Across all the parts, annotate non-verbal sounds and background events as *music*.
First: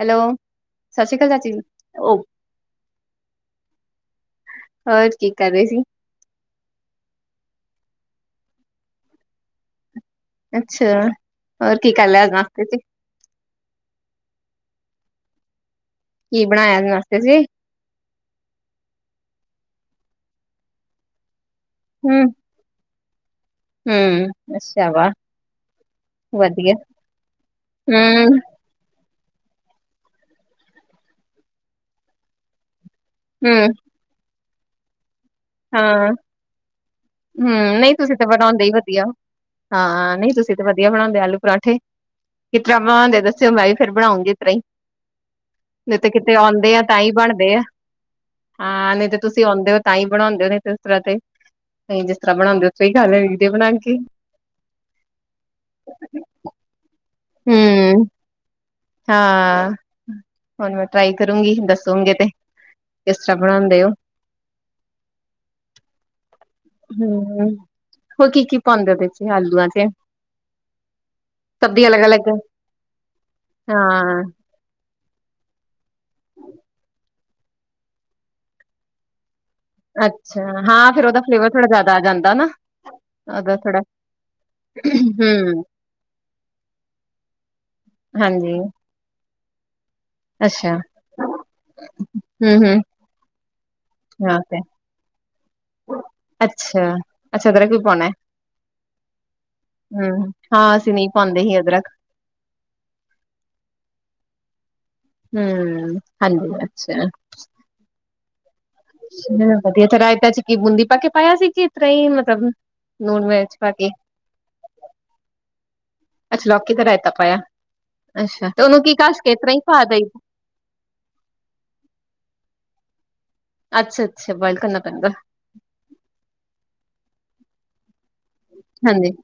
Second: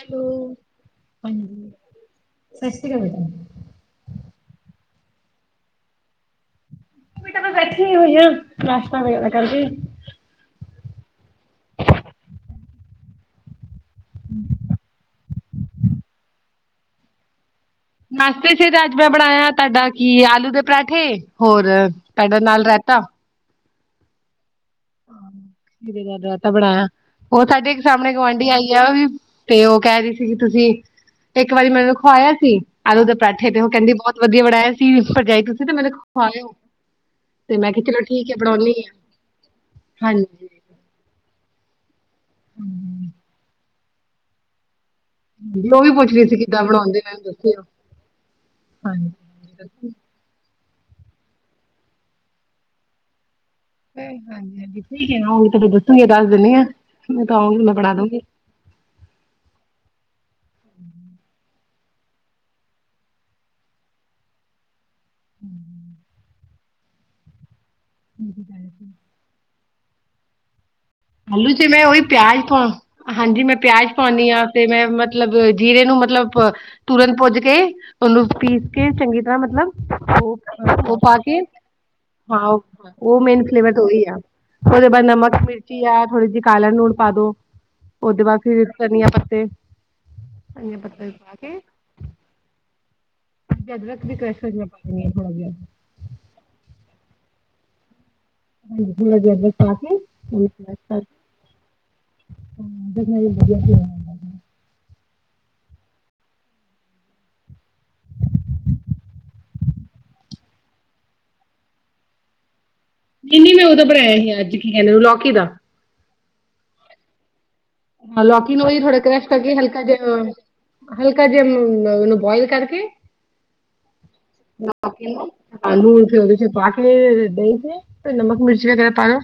Hello Sat Sri ਅਕਾਲ ਚਾਚੀ ਜੀ। ਹੋਰ ਕੀ ਕਰ ਰਹੇ ਸੀ। ਮੈਂ ਬੈਠੀ ਹੋਈ ਹ ਨਾਸ਼ਤਾ ਵਗੈਰਾ ਕਾਰਕੇ। ਅੱਛਾ ਹੋਰ ਕੀ ਕਰ ਲਿਆ ਨਾਸ਼ਤੇ ਚ ਹਮ। ਕੀ ਬਣਾਇਆ ਨਾਸ਼ਤੇ ਚ ਨਾਸ਼ਤੇ ਸਿਰ ਅੱਜ ਮੈਂ ਬਣਾਇਆ ਤੁਹਾਡਾ ਕੀ ਆਲੂ ਦੇ ਪਰਾਂਠੇ। ਹੋਰ ਤੁਹਾਡਾ ਨਾਲ ਰਹਿਤਾ। ਹਮ। ਖਿਰੇ ਦਾ ਰਾਇਤਾ ਵਧੀਆ। ਬਣਾਇਆ। ਉਹ ਸਾਡੇ ਇੱਕ ਸਾਹਮਣੇ ਹੂੰ, ਗੁਆਂਢੀ ਆਈਅ ਔ ਵੀ ਤੇ ਉਹ ਕਹਿ ਰਹੀ ਸੀਗੀ, ਤੁਸੀਂ ਇੱਕ ਵਾਰੀ ਮੈਨ ਉਹਨੂੰ ਖਵਾਇਆ ਸੀ ਆਲੂ ਦੇ ਪਰਠੇ ਤੇ ਉਹ ਹੂੰ ਕਹਿੰਦੀ ਬਹੁਤ ਵਧੀਆ। *inaudible* ਬੜਾਇਆ ਸੀ। ਭਰਜਾਈ ਤੁਸੀਂ ਤੇ ਮੈਨੂੰ ਹਾਂ ਖਵਾਇਓ ਤੇ ਮੈਂ ਹੂੰ ਕਿਹਾ ਨਹੀਂ ਚਲੋ ਤੁਸੀਂ ਤਾਂ ਠੀਕ ਹੈ, ਬਣਾਉਂਦੇ ਹੀ ਬਣਾਉਦੀ ਆ। ਵਧੀਆ। ਹਾਂ ਨਹੀਂ ਹਾਂਜੀ ਤੁਸੀਂ ਤੇ ਵਧੀਆ ਬਣਾਉਂਦੇ ਆਲੂ ਪਰੌਂਠੇ ਕਿਸ ਤਰ੍ਹਾਂ ਬਣਾਉਂਦੇ ਦੱਸਿਓ ਮੈਂ ਵੀ ਫਿਰ ਬਣਾਉਗੀ ਤੇ ਰਹੀ ਹਾਂਜੀ ਉਹ ਵੀ ਨਹੀਂ ਤਾਂ ਪੁੱਛ ਰਹੀ ਕਿਤੇ ਸੀ ਕਿੱਦਾਂ ਆਉਂਦੇ ਆ ਤਾਂ ਬਣਾਉਂਦੇ ਹੀ ਮੈਨੂੰ ਬਣਦੇ ਆ। ਦੱਸਿਓ ਹਾਂ ਨਹੀਂ ਤਾਂ ਤੁਸੀਂ ਆਉਂਦੇ ਹੋ ਤਾਂ ਹੀ ਬਣਾਉਦੇ ਦੇ ਉਸ ਤਰ੍ਹਾਂ ਤੇ ਅਸੀ ਜਿਸ ਤਰ੍ਹਾਂ ਬਣਾਉਂਦੇ ਉੱਥੋਂ ਹੀ ਖਾਲੇ। ਹਾਂਜੀ, ਹਾਂਜੀ ਠੀਕ ਆਉਂਗੀ ਤੁੂੰ ਦੱਸੂਗੀ ਦੱਸ ਦਿੰਨੀ ਆ ਮੈਂ ਤਾਂ ਆਊਗੀ ਮੈਂ ਬਣਾ ਹੂੰ ਦੂੰਗੀ। ਹਾਂ ਹੁਣ ਮੈਂ ਟਰਾਈ ਕਰੂੰਗੀ ਦੱਸ ਸੋਗੇ ਤੇ ਕਿਸ ਤਰ੍ਹਾਂ ਬਣਾਉਂਦੇ ਹੋ। ਹੂੰ। ਹੂੰ ਹੋਰ ਕੀ ਕੀ ਪਾਉਂਦੇ ਹੋ ਵਿੱਚ ਆਲੂਆਂ ਦੇ। ਆਲੂ, ਚ ਮੈਂ ਉਹੀ ਪਿਆਜ ਪਾ ਹਾਂਜੀ ਮੈਂ ਪਿਆਜ ਪਾਉਂਦੀ ਹਾਂ ਤੇ ਮੈਂ ਮਤਲਬ ਜੀਰੇ। ਇਹ ਨੂੰ ਮਤਲਬ ਤੁਰੰਤ ਪੁੱਜ ਕੇ ਉਹਨੂੰ ਪੀਸ ਕੇ ਚੰਗੀ ਤਰ੍ਹਾਂ। ਅੱਛਾ ਮਤਲਬ ਹਾਂ ਉਹ ਫੇਰ ਪਾ ਉਹਦਾ ਕੇ ਫਲੇਵਰ ਥੋੜਾ ਜਿਆਦਾ ਆ ਜਾਂਦਾ ਨਾ ਹਾਂ ਉਹ ਮੇਨ ਉਹਦਾ ਫਲੇਵਰ ਥੋੜਾ ਤਾਂ ਉਹੀ ਆ। ਉਹਦੇ ਬਾਅਦ ਨਮਕ, ਹਮ ਮਿਰਚੀ। ਆ ਥੋੜੀ ਜਿਹੀ ਕਾਲਾ ਲੂਣ ਪਾ ਦੋ ਉਹਦੇ ਬਾਅਦ ਹਾਂਜੀ ਫੇਰ ਧਨੀਆ ਪੱਤੇ। ਅੱਛਾ ਧਨੀਆ ਪੱਤੇ ਨੂੰ ਪਾਕੇ। ਹਮ ਹਮ ਵਿੱਚ ਅਦਰਕ ਦੀ ਹਾਂ ਕ੍ਰਸ਼ ਤੇ ਧਨੀਆ ਪਾ ਦੇਣਾ ਥੋੜਾ ਜਿਹਾ। ਅੱਛਾ ਅੱਛਾ ਅਦਰਕ ਵੀ ਪਾਉਣਾ ਹੈ। ਵਿੱਚ ਜੀਰਾ ਜੁਰਾ ਪਾ ਕੇ ਹਮ ਉਹਨੂੰ ਕਰਸ ਹਾਂ ਅਸੀਂ ਨਹੀਂ ਪਾਉਂਦੇ ਸੀ ਅਦਰਕ ਕਰਦੋ। ਹਾਂ ਵਧੀਆ ਜੀ ਵਧੀਆ ਤੁਸੀਂ ਸੁਣਾਓ। ਹੂੰ ਹਾਂਜੀ ਅੱਛਾ। ਨਹੀ ਵਧੀਆ ਤੇ ਰਾਇਤਾ 'ਚ ਕਿ ਬੂੰਦੀ ਪਾ ਕੇ ਪਾਇਆ ਸੀ ਕਿ ਇਸ ਤਰ੍ਹਾਂ ਹੀ ਮਤਲਬ। ਲੂਣ ਨਹੀਂ ਨਹੀਂ ਮਿਰਚ ਮੈਂ ਪਾ ਉਹਦਾ ਕੇ ਬਣਾਇਆ ਸੀ ਅੱਜ ਕੀ ਕਹਿੰਦੇ ਉਹਨੂੰ ਲੌਕੀ ਦਾ। ਅੱਛਾ ਲੌਕੀ ਦਾ ਰਾਇਤਾ ਪਾਇਆ। ਹਾਂ ਅੱਛਾ ਲੌਕੀ ਤੇ ਨੂੰ ਵੀ ਉਹਨੂੰ ਕੀ ਥੋੜਾ ਘਸ ਕਰੈਸ਼ ਕੇ ਇਸ ਕਰਕੇ ਤਰ੍ਹਾਂ ਹੀ ਹਲਕਾ ਪਾ ਦਈ ਜਿਹਾ ਅਹ। ਹਲਕਾ ਜਿਹਾ ਉਹਨੂੰ ਬੁਆਇਲ ਕਰਕੇ। ਅੱਛਾ ਅੱਛਾ ਬੋਇਲ ਕਰਨਾ ਬਣਾ ਪੈਂਦਾ ਕੇ ਨਾ ਆਲੂ ਉਹ 'ਚ ਨਾ ਕੇ ਨਾ ਦਹੀਂ 'ਚ। ਉਸ 'ਚ ਨਮਕ, ਮਿਰਚ ਵਗੈਰਾ ਪਾ ਹਾਂਜੀ ਲੋ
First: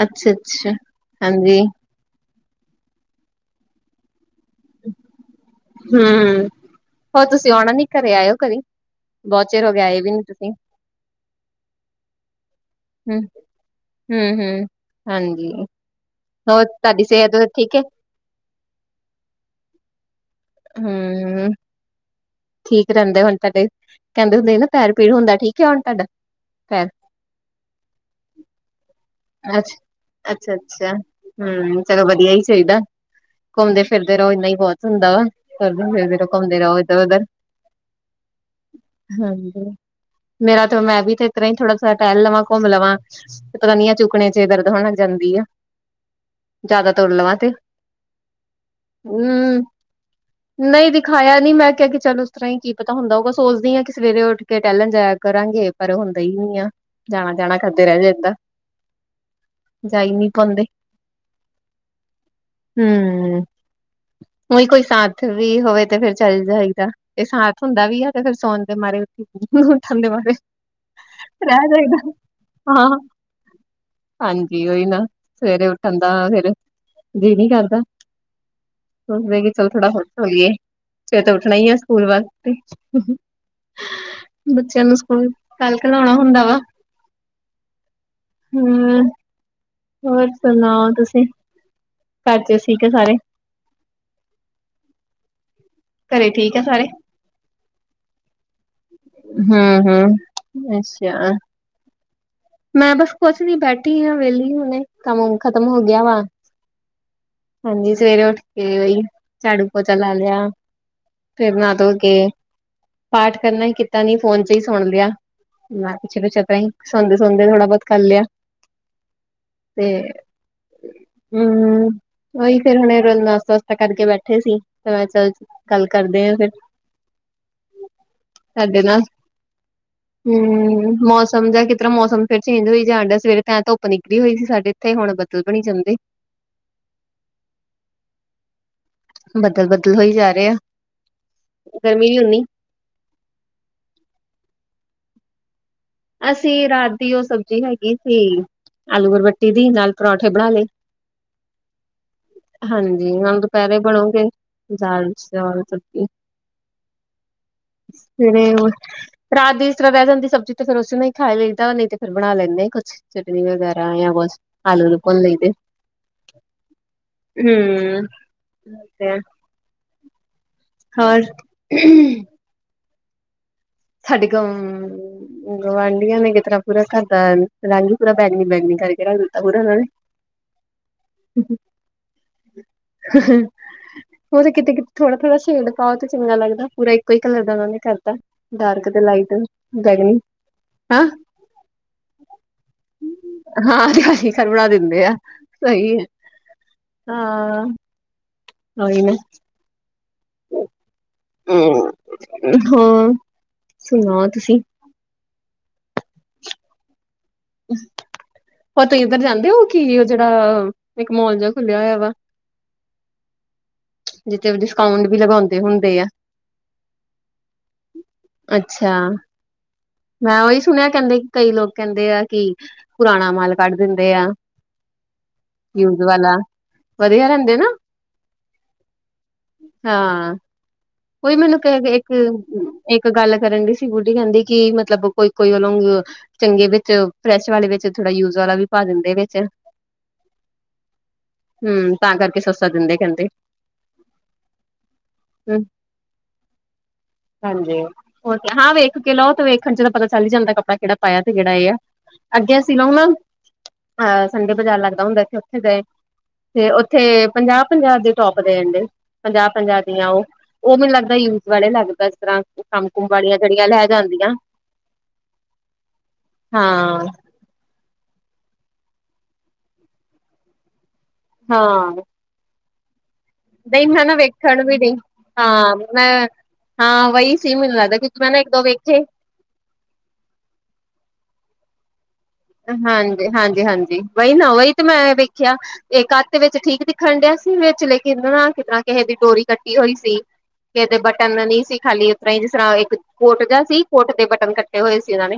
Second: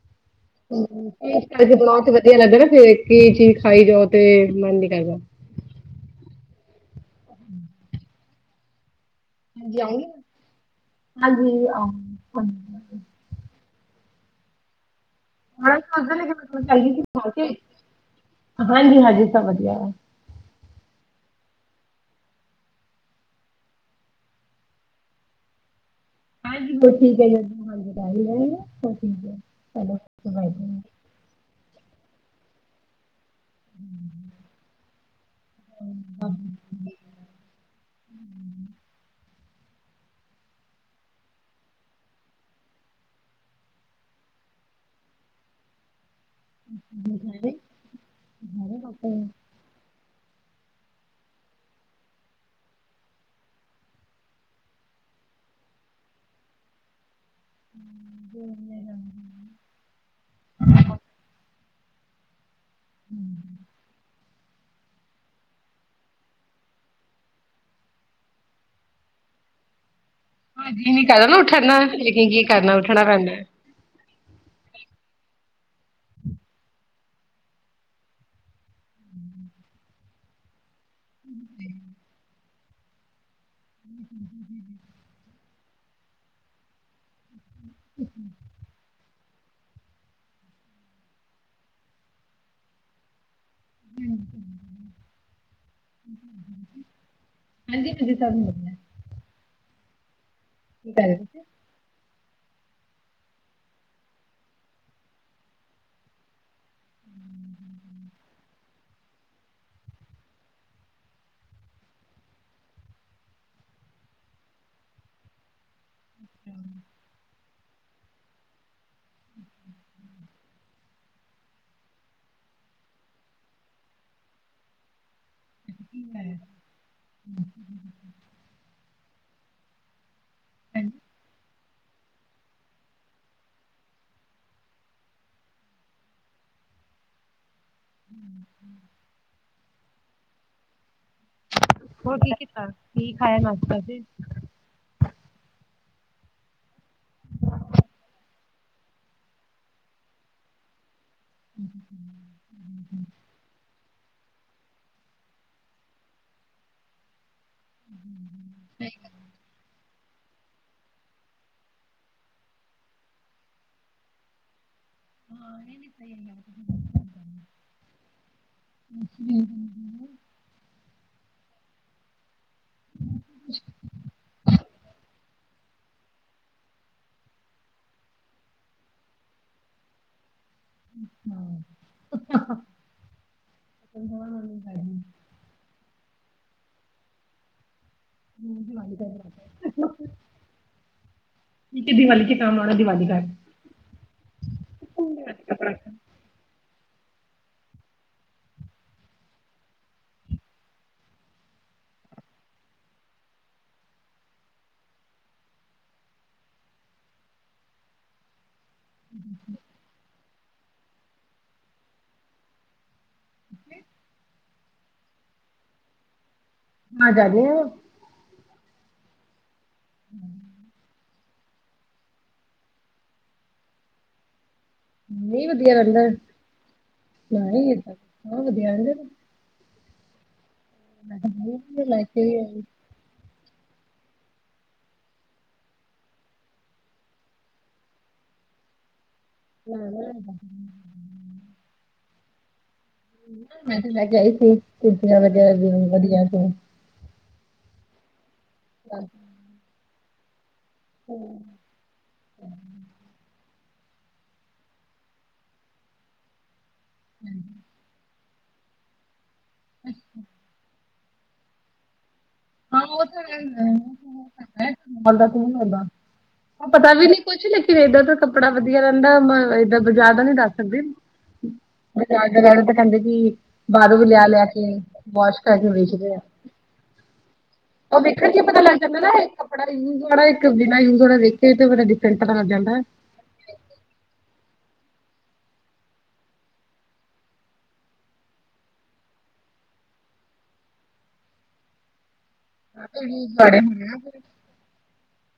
ਅੱਛਾ-ਅੱਛਾ, ਹੂੰ ਇਸ ਹਾਂਜੀ ਕਰਕੇ ਬਣਾਉ ਕਿ ਫੇਰ। ਵਧੀਆ ਲੱਗਦਾ ਨਾ ਫਿਰ ਇੱਕ ਚੀਜ਼ ਖਾਈ ਜਾਓ ਤੇ ਮਨ ਨੀ ਕਰਦਾ। ਹੂੰ ਹੋਰ ਤੁਸੀਂ ਆਉਣਾ ਨੀ ਘਰੇ ਆਇਓ ਘਰੇ। ਬਹੁਤ ਚਿਰ ਹੋ ਗਿਆ ਆਏ ਵੀ ਨੀ ਤੁਸੀਂ ਹੂੰ। ਹੂੰ ਹੂੰ ਹਾਂਜੀ। ਹੋਰ ਤੁਹਾਡੀ ਸਿਹਤ ਠੀਕ ਹੈ ਹਾਂਜੀ ਹਾਂਜੀ ਸਭ ਵਧੀਆ। ਹੂੰ। ਠੀਕ ਰਹਿੰਦੇ ਹੁਣ ਤੁਹਾਡੇ ਕਹਿੰਦੇ ਹੁੰਦੇ ਨਾ ਪੈਰ ਪੀੜ ਹੁੰਦਾ ਠੀਕ ਹੈ ਹੁਣ ਤੁਹਾਡਾ। ਹਾਂਜੀ ਪੈਰ ਹੁਣ ਠੀਕ ਹੈ ਜੀ। ਦਵਾਈ ਲੈਣੀ ਆ ਹੁਣ ਠੀਕ ਹੈ ਅੱਛਾ, ਚਲੋ ਵਾਹਿਗੁਰੂ ਨੇ। ਅੱਛਾ-ਅੱਛਾ। ਹੂੰ ਚਲੋ ਵਧੀਆ ਹੀ ਚਾਹੀਦਾ ਘੁੰਮਦੇ ਫਿਰਦੇ ਰਹੋ ਇੰਨਾ ਹੀ ਬਹੁਤ ਹੁੰਦਾ ਵਾ। ਤੁਰਦੇ ਫਿਰਦੇ ਰਹੋ ਘੁੰਮਦੇ ਰਹੋ ਇੱਧਰ ਉੱਧਰ। ਹੂੰ। ਹਾਂਜੀ। ਮੇਰਾ ਤਾਂ ਹੁਣ ਮੈਂ ਵੀ ਤੇ ਇਸ ਤਰ੍ਹਾਂ ਥੋੜਾ ਥੋੜਾ ਟਹਿਲ ਲਵਾਂ ਘੁੰਮ ਲਵਾਂ ਪਤਾ ਨਹੀਂ ਆ ਚੁੱਕਨੇ 'ਚ ਦਰਦ ਹੋਣ ਲੱਗ ਜਾਂਦਾ। ਹੁੰਦੀ ਹੈ। ਜ਼ਿਆਦਾ ਤੁਰ ਲਵਾਂ ਤੇ ਹੂੰ। ਨਹੀਂ ਦਿਖਾਇਆ ਨਹੀਂ ਮੈਂ ਕਿਹਾ ਕਿ ਚਲੋ। ਇਸ ਤਰ੍ਹਾਂ ਹੀ ਕੀ ਪਤਾ ਹੁੰਦਾ ਹੋਉ ਗਾ ਸੋਚਦੀ ਆ ਕਿ ਸਵੇਰੇ ਉੱਠ ਕੇ ਟਹਿਲਣ ਜਾਇਆ ਕਰਾਂਗੇ ਪਰ ਹੁੰਦਾ ਹੀ ਨਹੀਂ ਆ ਜਾਣਾ ਜਾਣਾ। ਕਰਦੇ ਰਹਿ ਜਾਈਦਾ ਜਾਈ ਨਹੀਂ ਪਾਉਂਦੇ। ਹਮ ਹੂੰ। ਉਹੀ ਕੋਈ ਸਾਥ ਵੀ ਹੋਵੇ ਤੇ ਫੇਰ ਚੱਲ ਜਾਏਗਾ। ਤੇ ਸਾਥ ਹੁੰਦਾ ਵੀ ਆ ਤੇ ਫਿਰ ਸੌਣ ਦੇ ਮਾਰੇ ਉੱਥੇ। ਉੱਠਣ ਦੇ ਮਾਰੇ ਜੀ ਨਹੀਂ ਕਰਦਾ ਨਾ ਰਹਿ ਉੱਠਣਾ ਜਾਈਦਾ ਲੇਕਿਨ ਕੀ ਕਰਨਾ ਹਾਂ। ਉੱਠਣਾ ਪੈਂਦਾ ਹੈ। ਹਾਂਜੀ ਉਹੀ ਨਾ ਸਵੇਰੇ ਉੱਠਣ ਦਾ ਫੇਰ ਜੀਅ ਨੀ ਕਰਦਾ। ਸੋਚਦੇ ਕਿ ਚਲ ਥੋੜਾ ਹੋਰ ਸੌਈਏ ਫਿਰ ਤਾਂ ਉੱਠਣਾ ਹੀ ਹੈ। ਹੂੰ। ਹੂੰ। ਕੱਲ ਕਲਾਉਣਾ ਹੁੰਦਾ ਵਾ ਹੂੰ। ਹੋਰ ਸੁਣਾਓ ਤੁਸੀਂ ਘਰ 'ਚ ਠੀਕ ਹੈ ਸਾਰੇ। ਹੂੰ। ਘਰੇ ਠੀਕ ਹੈ ਸਾਰੇ ਹਾਂਜੀ ਹਾਂਜੀ ਸਭ ਵਧੀਆ। ਹੂੰ, ਹੂੰ ਅੱਸ਼ਾ- ਮੈ ਬਸ ਕੋਛ ਨੀ ਬੈਠੀ ਆਂ ਵੇਲੀ ਹੁਨੇ ਕੰਮ ਮੁਮ ਖਤਮ ਹੋ ਗੇਆ ਵਾ ਹਾਂਜੀ, ਸਵੇਰੇ ਓਠ ਕੇ *inaudible* ਝਾੜੂ ਪੌਚਾ ਲਾ ਲਿਆ ਫੇਰ ਨਾ ਤੋ ਕੇ ਪਾਠ ਕਰਨਾ ਹੀ ਕਿ ਕੀਤਾ ਨੀ ਫੋਨ ਚ ਈ ਸੁਣ ਲਿਆ ਮੈਂ ਪਿੱਛੇ ਪਿੱਛੇ ਤਾਂ ਸੁਣ ਹੁਤੇ ਥੋੜਾ ਬਹੁਤ ਕਰ ਲਿਆ ਤੇ ਹੂੰ ਹੂੰ ਓਹੀ ਫੇਰ ਹੁਣੇ ਰੋ ਨਾਸਤਾ ਵਸਤਾ ਕਰਕੇ ਬੈਠੇ ਸੀ ਤੇ ਮੈਂ ਚਲ ਗੱਲ ਕਰਦੇ ਅ ਫਿਰ ਤਾਡੇ ਨਾਂ ਹੂੰ ਮੌਸਮ ਦਾ ਕਿ ਜ ਤਰ੍ਹਾਂ ਮੌਸਮ ਫਿਰ ਚੇਂਜ ਹੋਈ ਜਾਨਂਡੇ ਸਵੇਰੇ ਤਾਂ ਧੁੱਪ ਨਿਕਲੀ ਹੋਈ ਸੀ ਸਾਡੇ ਇੱਥੇ ਹੁਨ ਬਦਲ ਬਨੀ ਜਾਂਦੇ *inaudible* ਹਮ ਹਮ *inaudible* ਕਤਲ ਹੋਈ ਜਾ ਰੇਆ ਹੋਰ ਕੀ ਕੀਤਾ ਕੀ ਖਾਇਆ ਨਾਸ਼ਤਾ ਚ ਅਸੀਂ ਰਾਤ ਦੀ ਓ ਸਬਜ਼ੀ ਹੈਗੀ ਸੀ ਆਲੂ ਬੁਰਬੱਟੀ ਦੀ ਨਾਲ ਪਰੌਂਠੇ ਬਨਾ ਲੇ ਹ *inaudible* ਜਾਣ ਚ ਤੁ ਕੀ *unintelligible* ਸਵੇਰੇ, ਰਾਤ ਦੀ ਤਰ੍ਹਾਂ ਰਹਿ ਜਾਂਦੀ ਸਬਜ਼ੀ ਤੇ ਫੇਰ ਓਸੀ ਨੂੰ ਹੀ ਖਾ ਲਿਦਾ ਨਹੀਂ ਤੇ ਫਿਰ ਬਨਾ ਲੈਂਦੇ ਕੁਛ ਚਟਨੀ ਵਗੈਰਾ ਜਾਂ ਕੁਛ ਆਲੂ ਨੂੰ ਭੁੰਨ ਲਈਦੇ *unintelligible* ਹੂੰ *inaudible* *inaudible* *inaudible* ਸਾਡੇ ਗ ਗੁਵਆਂਢੀਆਂ ਨੇ ਕਿ ਤਰ੍ਹਾਂ ਪੂਰਾ ਘਰ ਦਾ ਲਾਂਝ ਪੂਰਾ ਬੈ ਨ ਪੈਂਦੀ *unintelligible* *inaudible* ਉਹ ਤਾਂ ਕਿਤੇ ਕਿਤੇ ਥੋੜਾ ਥੋੜਾ ਸ਼ੇਡ *unintelligible* ਬਹੁਤ ਚੰਗਾ ਲੱਗਦਾ ਪੂਰਾ ਇੱਕੋ ਈ ਕਲਰ ਦਾ ਉਨਾਂ ਨੇ ਕਰਤਾ ਡਾਰਕ ਤੇ ਲਾਈਟ ਬੈਗਂਨੀ ਹੈਂ। ਦੀਵਾਲੀ ਕੇ ਕੰਮ ਆਉਣਾ ਦੀਵਾਲੀ ਕਰ ਹਾਂ ਤੇ ਖਰ ਬਣਾ ਦਿੰਦੇ ਆ ਕੱਪੜਾ ਸਹੀ ਹੈ। ਹਾਂ ਉਈ ਨੇ ਹਾਂ ਸੁਣਾਓ ਤੁਸੀ ਓ ਤੁਸੀਂ ਇੱਧਰ ਜਾਂਦੇ ਹੋ ਕੀ ਓ ਦਾ ਇੱਕ ਮੋਲ ਜਾ ਖੁੱਲਿਆ ਹੋਆ ਵਾ ਡਿਸਕਾਊਂਟ ਵੀ ਲਗਾਉਂਦੇ ਹੁੰਦੇ ਆ *inaudible* ਅੱਛਾ ਮੈਂ ਓਈ ਸੁਣਿਆ ਕਹਿੰਦੇ ਕਈ ਲੋਕ ਕਹਿੰਦੇ ਆ ਕਿ ਪੁਰਾਣਾ ਮਾਲ ਕੱਢ ਦੇਂਦੇ ਆ ਨਹੀਂ ਵਧੀਆ ਯੂਜ ਰਹਿੰਦਾ ਵਾਲਾ ਵਧੀਆ ਰਹਿੰਦੇ ਨਾ ਏਦਾਂ ਵਧੀਆ ਰਹਿੰਦੇ *unintelligible* ਹਾਂ ਕੋਈ ਮੈਨੂੰ ਕਹੇ ਕੇ ਇੱਕ ਇੱਕ ਗੱਲ ਕਰਨ ਦੀ ਸੀ ਬੂਟੀ ਕਹਿੰਦੀ ਕਿ ਮਤਲਬ ਕੋਈ ਕੋਈ ਵੱਲੋਂ ਚੰਗੇ ਵਿੱਚ ਫਰੈਸ਼ ਵਾਲੇ ਵਿੱਚ ਥੋੜਾ ਯੂਜ ਵਾਲਾ ਵੀ ਪਾ ਦਿੰਦੇ ਨੇ *inaudible* ਹਮ ਤਾਂ ਕਰਕੇ ਸਸ ਮੈਂ ਤੇ ਮੈ ਕਿਹਾਈ ਸੀ ਸਬਜ਼ੀਆਂ ਵਗੈਰਾ ਹਮ ਵਧੀਆ ਸੀ *unintelligible* ਹਾਂਜੀ ਹਾਂ ਵੇਖ ਕੇ ਲਓ ਤੇ ਵੇਖਣ ਚ ਤਾਂ ਪਤਾ ਚੱਲ ਹੀ ਜਾਂਦਾ ਕੱਪੜਾ ਕਿਹੜਾ ਪਾਇਆ ਤੇ ਕਿਹੜਾ ਇਹ ਆ ਅੱਗੇ ਅਸੀਂ ਲਓ ਨਾ ਐ ਸੰਡੇ ਬਾਜ਼ਾਰ ਲੱਗਦਾ ਹੁੰਦਾ ਇੱਥੇ ਉੱਥੇ ਗਏ ਤੇ ਉੱਥੇ ਪੰਜਾਹ ਪੰਜਾਹ ਦੇ ਸੋਪ ਦੇਡੇੰ ਪੰਜਾਹ ਪੰਜਾਹ ਦੀਆਂ ਉਹ ਉਹ ਮੈਨੂੰ ਲੱਗਦਾ ਯੂਜ ਵਾਲੇ ਲੱਗਦਾ ਤਰ੍ਹਾਂ ਹਾਂ ਕੰਮ ਉਹ ਕੁਮ ਤਾਂ ਹੈ ਵਾਲੀਆਂ ਜਿਹੜੀਆਂ ਨਾਂ ਲੈ ਜਾਂਦੀਆਂ ਤਾਂ ਪਤਾ ਹਾਂ ਵੀ ਨਹੀਂ ਕੁਛ ਲੇਕਿਨ ਇੱਧਰ ਕੱਪੜਾ ਵਧੀਆ ਰਹਿੰਦਾ ਮੈਂ ਏਦਾਂ ਬਜ਼ਾਰ ਦਾ ਨੀ ਦੱਸ ਸਕਦੀ। ਹਾਂ ਕਹਿੰਦੇ ਕਿ ਨਹੀਂ ਬਾਹਰੋ ਵੀ ਮੈਂ ਨਾ ਲਿਆ ਲੈ ਵੇਖਣ ਕੇ ਵੀ ਨਹੀਂ ਵਾਸ਼ ਕਰਕੇ ਹਾਂ ਵੇਚਦੇ ਆ। ਮੈਂ ਹਾਂ ਵਹੀ ਸੀ ਮੈਨੂੰ ਲੱਗਦਾ ਉਹ ਕਿਉਂਕਿ ਵੇਖਣ ਮੈਂ ਨਾ ਕੀ ਇੱਕ ਪਤਾ ਦੋ ਲੱਗ ਜਾਂਦਾ ਵੇਖੇ ਨਾ ਇੱਕ ਕੱਪੜਾ ਯੂਜ ਵਾਲਾ ਇੱਕ ਬਿਨਾ ਯੂਜ ਵਾਲਾ ਦੇਖ ਤੇ ਡਿਫਰੈਂਟ ਪਤਾ ਲੱਗ ਜਾਂਦਾ ਹੈ। ਹਾਂਜੀ, ਹਾਂਜੀ, ਹਾਂਜੀ ਵਹੀ ਨਾ ਵਹੀ ਤੇ ਮੈਂ ਵੇਖਿਆ ਇਹ ਕੱਤ ਵਿੱਚ ਠੀਕ ਦਿਖਣ ਡਿਆ ਸੀ ਵਿਚ ਲੇਕਿਨ ਨਾ ਕਿ ਕਿਸੇ ਦੀ ਡੋਰੀ ਕੱਟੀ ਹੋਈ ਸੀ ਕਿਤੇ ਬਟਨ ਨਹੀਂ ਸੀ ਖਾਲੀ ਤਰ੍ਹਾਂ ਜਿਸ ਤਰ੍ਹਾਂ ਇੱਕ ਕੋਟ ਦਾ ਸੀ ਕੋਟ ਦੇ ਬਟਨ ਕੱਟੇ ਹੋਏ ਸੀ ਉਹਨਾਂ ਨੇ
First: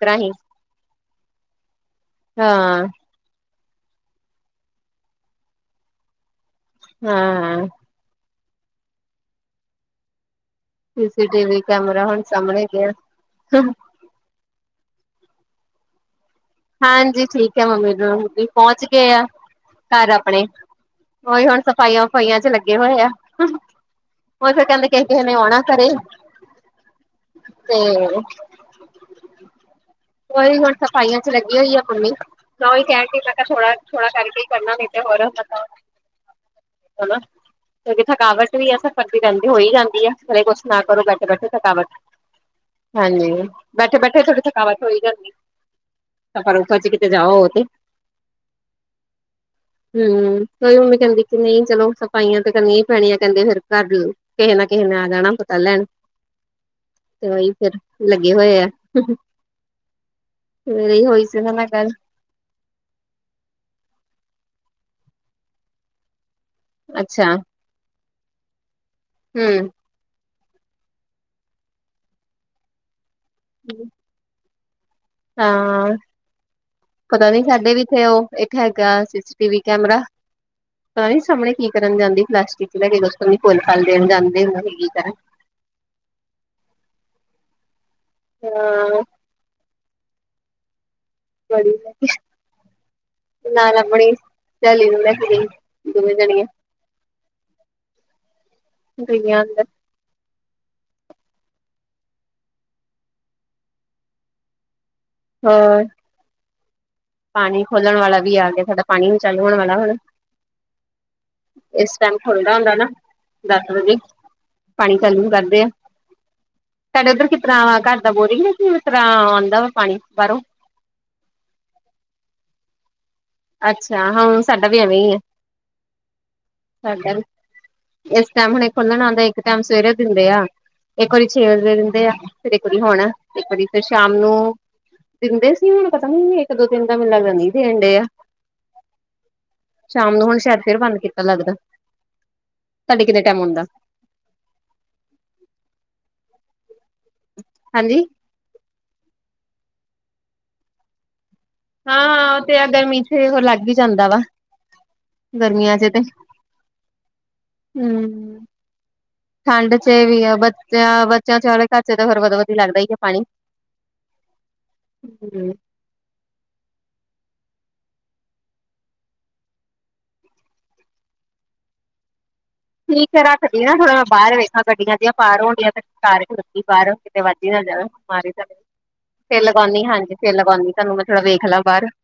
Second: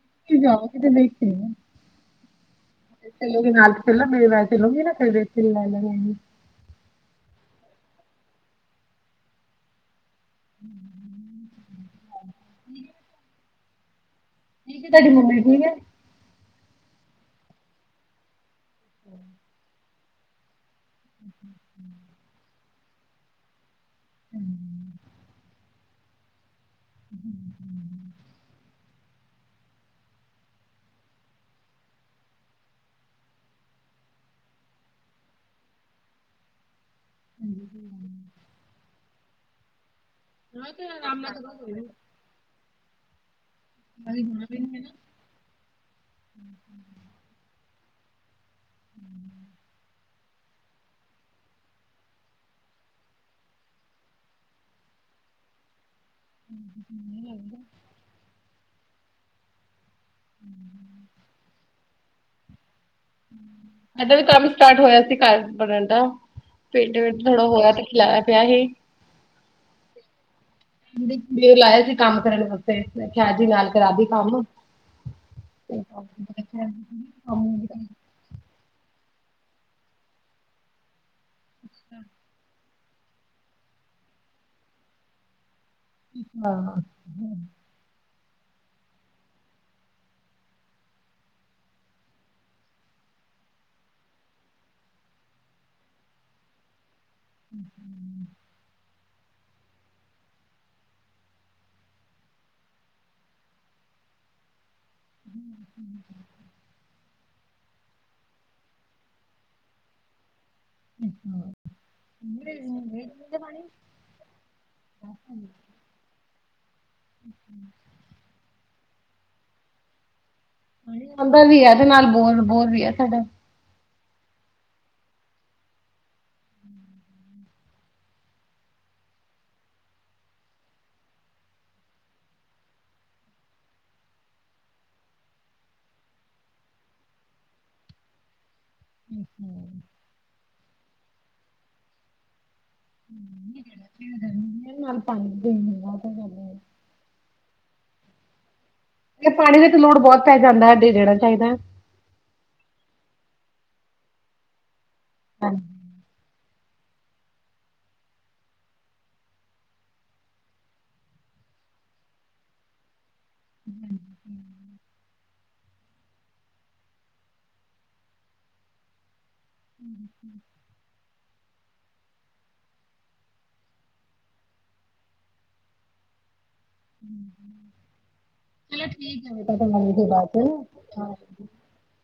ਤਰ੍ਹਾਂ ਹੀ ਤੁਸੀਂ ਜਾਓ ਕਿਤੇ ਰੇਟ ਸੇਮ ਹਾਂ ਨਾਲ ਚਹਿਲਾਂ ਮੇਰੀ ਵੈਸੇ ਲੂੰਗੀ ਨਾ ਕ ਵ ਲੈ ਲਵਗੀ ਹਾਂ। ਸੀਸੀਟੀਵੀ ਕੈਮਰਾ ਹੁਣ ਸਾਹਮਣੇ ਗਿਆ ਠੀਕ ਤੁਹਾਡੀ ਮੰਮੀ ਠੀਕ ਹੈ। ਹਾਂਜੀ ਠੀਕ ਹੈ ਮੰਮੀ ਨੂੰ ਪਹੁੰਚ ਗਏ ਆ ਘਰ ਆਪਣੇ ਉਹੀ ਹੁਣ ਸਫ਼ਾਈਆਂ ਵਫਾਈਆਂ ਚ ਲੱਗੇ ਹੋਏ ਆ। ਉਹ ਫਿਰ ਕਹਿੰਦੇ ਕਿਸ ਕਿਸੇ ਨੇ ਆਉਣਾ ਘਰੇ ਤੇ *inaudible* ਉਹੀ ਹੁਣ ਸਫ਼ਾਈਆਂ ਚ ਲੱਗੀ ਹੋਈ ਆ ਮੰਮੀ ਮੈਂ ਉਹੀ ਕਹਿਣ ਮੈਂ ਕਿਹਾ ਥੋੜਾ ਥੋੜਾ ਕਰਕੇ ਹੀ ਕਰਨਾ ਫੇ ਥੋੜਾ ਬਹੁਤਾ ਹਨਾ ਕਿਉਂਕਿ ਥਕਾਵਟ ਵੀ ਆ ਸਫਰ ਦੀ ਰਹਿੰਦੀ ਹੋਈ ਜਾਂਦੀ ਆ ਘਰੇ ਕੁਛ ਨਾ ਕਰੋ ਬੈਠੇ ਬੈਠੇ ਥਕਾਵਟ ਹਾਂਜੀ ਬੈਠੇ ਬੈਠੇ ਤੁਹਾਡੀ ਥਕਾਵਟ ਕੋਈ ਗੱਲ ਨਹੀਂ ਤਾਂ ਪਰਮ ਪ ਚ ਕਿਤੇੇ ਜਾਵ ਹੋ ਤੇ *inaudible* ਹਮ ਕੋਈ ਮੰਮੀ ਕਹਿੰਦੀ ਕਿ ਨਹੀਂ ਚਲੋ ਸਫਾਈਆਂ ਤੇ ਕਰਨੀਆਂ ਹੀ ਪੈਣੀਆਂ ਕਹਿੰਦੇ ਫਿਰ ਘਰ ਕਿਸੇ ਨਾ ਕਿਸੇ ਨਾਲ ਆ ਜਾਣਾ ਪਤਾ ਲੈਣ ਤੇ ਉਹੀ ਫੇਰ ਲੱਗੇ ਹੋਏ ਆ ਗਈ ਹੋਈ ਸੀ ਨਾ ਮੈਂ ਕੱਲ ਏਦਾਂ ਵੀ ਕੰਮ ਸਟਾਰਟ ਹੋਇਆ ਸੀ ਘਰ ਬਣਨ ਦਾ ਪਿੰਡ ਪਿੰਡ ਥੋੜਾ ਹੋਇਆ ਤੇ ਖਿਲਾਇਆ ਪਿਆ ਹੀ ਹਮ ਰ ਲਾਇਆ ਸੀ ਕੰਮ ਕਰਨ ਵਾਸਤੇ ਮੈਂ ਕਿਹਾ ਜੀ ਨਾਲ ਕਰਾ ਦੀ ਕੰਮ ਹਾਂ ਪਤਾ ਨੀ ਸਾਡੇ ਵੀ ਇਥੇ ਉਹ ਇੱਕ ਹੈਗਾ ਸੀਸੀ ਟੀਵੀ ਕੈਮਰਾ ਤਾਂ ਨੀ ਸਾਹਮਣੇ ਕੀ ਕਰਨ ਜਾਂਦੀ ਪਲਾਸਟਿਕ ਦੇ ਫੁੱਲ ਫੱਲ ਦੇਣ ਜਾਂਦੇ ਉਹ ਕੀ ਕਰਾਂ ਹਾਂ ਹਾਂ ਬੜੀ ਨਾ ਨਾ ਬਣੀ ਸਹੇਲੀ ਨੂੰ ਲੈ ਕੇ ਗਈ ਸੀ ਦੋਵੇਂ ਜਣੀਆਂ *inaudible* ਬਿਨੰਦ *unintelligible* ਹੋਰ *inaudible* ਪਾਣੀ ਖੋਲਣ ਵਾਲਾ ਵੀ ਆ ਗਿਆ ਸਾਡਾ ਪਾਣੀ ਨ ਚਾਲੂ ਹੋਣ ਵਾਲਾ ਹੁਣ ਇਸ ਟਾਈਮ ਖੁੱਲਦਾ ਹੁੰਦਾ ਨਾ ਦਸ ਵਜੇ ਪਾਣੀ ਚਾਲੂ ਕਰਦੇ ਆ ਸਾਡੇ ਉੱਧਰ ਕਿਸ ਤਰ੍ਹਾਂ ਘਰ ਦਾ ਬੋਰ ਨਾ ਤਰ੍ਹਾਂ ਆਉਂਦਾ ਵਾ ਪਾਣੀ ਬਾਹਰੋਂ ਹ ਆਦਾ ਵੀ ਆ ਤੇ ਨਾਲ ਬੋਰ ਬੋਰ ਵੀ ਆ ਸਾਡਾ ਅੱਛਾ ਹਾਂ ਸਾਡਾ ਵੀ ਐਵੇਂ ਹੀ ਆ ਸਾਡਾ ਵੀ ਇਸ ਟਾਈਮ ਹੁਣੇ ਖੁੱਲਣ ਆਉਂਦਾ ਇੱਕ ਟਾਈਮ ਸਵੇਰੇ ਦਿੰਦੇ ਆ ਇੱਕ ਵਾਰੀ ਛੇ ਵਜੇ ਦਿੰਦੇ ਆ ਫਿਰ ਇੱਕ ਵਾਰੀ ਹੋਣਾ ਇੱਕ ਵਾਰੀ ਫਿਰ ਸ਼ਾਮ ਨੂੰ ਦਿੰਦੇ ਸੀ ਮੈਨੂੰ ਪਤਾ ਨੀ ਇੱਕ ਦੋ ਦਿਨ ਦਾ ਮੈਨੂੰ ਲੱਗਦਾ ਨਹੀਂ ਸੀ ਦੇਣ ਡੇ ਆ ਸ਼ਾਮ ਨੂੰ ਹੁਣ ਸ਼ਾਇਦ ਫਿਰ ਬੰਦ ਕੀਤਾ ਲੱਗਦਾ। ਸਾਡੇ ਕਿੰਨੇ ਟਾਈਮ ਹੁੰਦਾ। ਨਾਲ ਪਾਣੀ ਦੇਦੇ *inaudible* ਹਾਂਜੀ ਪਾਣੀ ਦੇ ਵਿੱਚ ਲੋੜ ਬਹੁਤ ਪੈ ਜਾਂਦਾ *unintelligible* ਸਾਡੇ ਜਿਹੜਾ ਹਾਂ -ਹਾਂ ਉਹ ਤੇ ਆ ਗਰਮੀ 'ਚ ਲੱਗ ਹੀ ਜਾਂਦਾ ਵਾ ਗਰਮੀਆਂ 'ਚ ਤੇ ਹੂੰ। ਠੰਡ 'ਚ ਵੀ ਆ ਬੱਚਿਆਂ ਬੱਚਿਆਂ ਘਰ ਚੇ ਤਾਂ ਫਿਰ ਬਦੋ ਬਦੀ ਲੱਗਦਾ ਹੀ ਹੈ ਪਾਣੀ ਹੂੰ ਠੀਕ ਹੈ ਰੱਖਦੀ ਨਾ ਥੋੜਾ ਮੈਂ ਬਾਹਰ ਵੇਖਾਂ ਗੱਡੀਆਂ ਦੀਆਂ ਪਾਰ ਹੋਣ ਡੀਆ *unintelligible* ਬਾਹਰੋਂ ਕਿਤੇ ਵੱਜ ਹੀ ਨਾ ਜਾਵੇ ਮਾਰੀ ਫਿਰ ਲਗਾਉਂਦੀ ਹਾਂਜੀ ਫਿਰ ਲਗਾਉਂਦੀ ਤੁਹਾਨੂੰ ਮੈਂ ਥੋੜਾ ਵੇਖ ਲਾਂ ਬਾਹਰ *inaudible*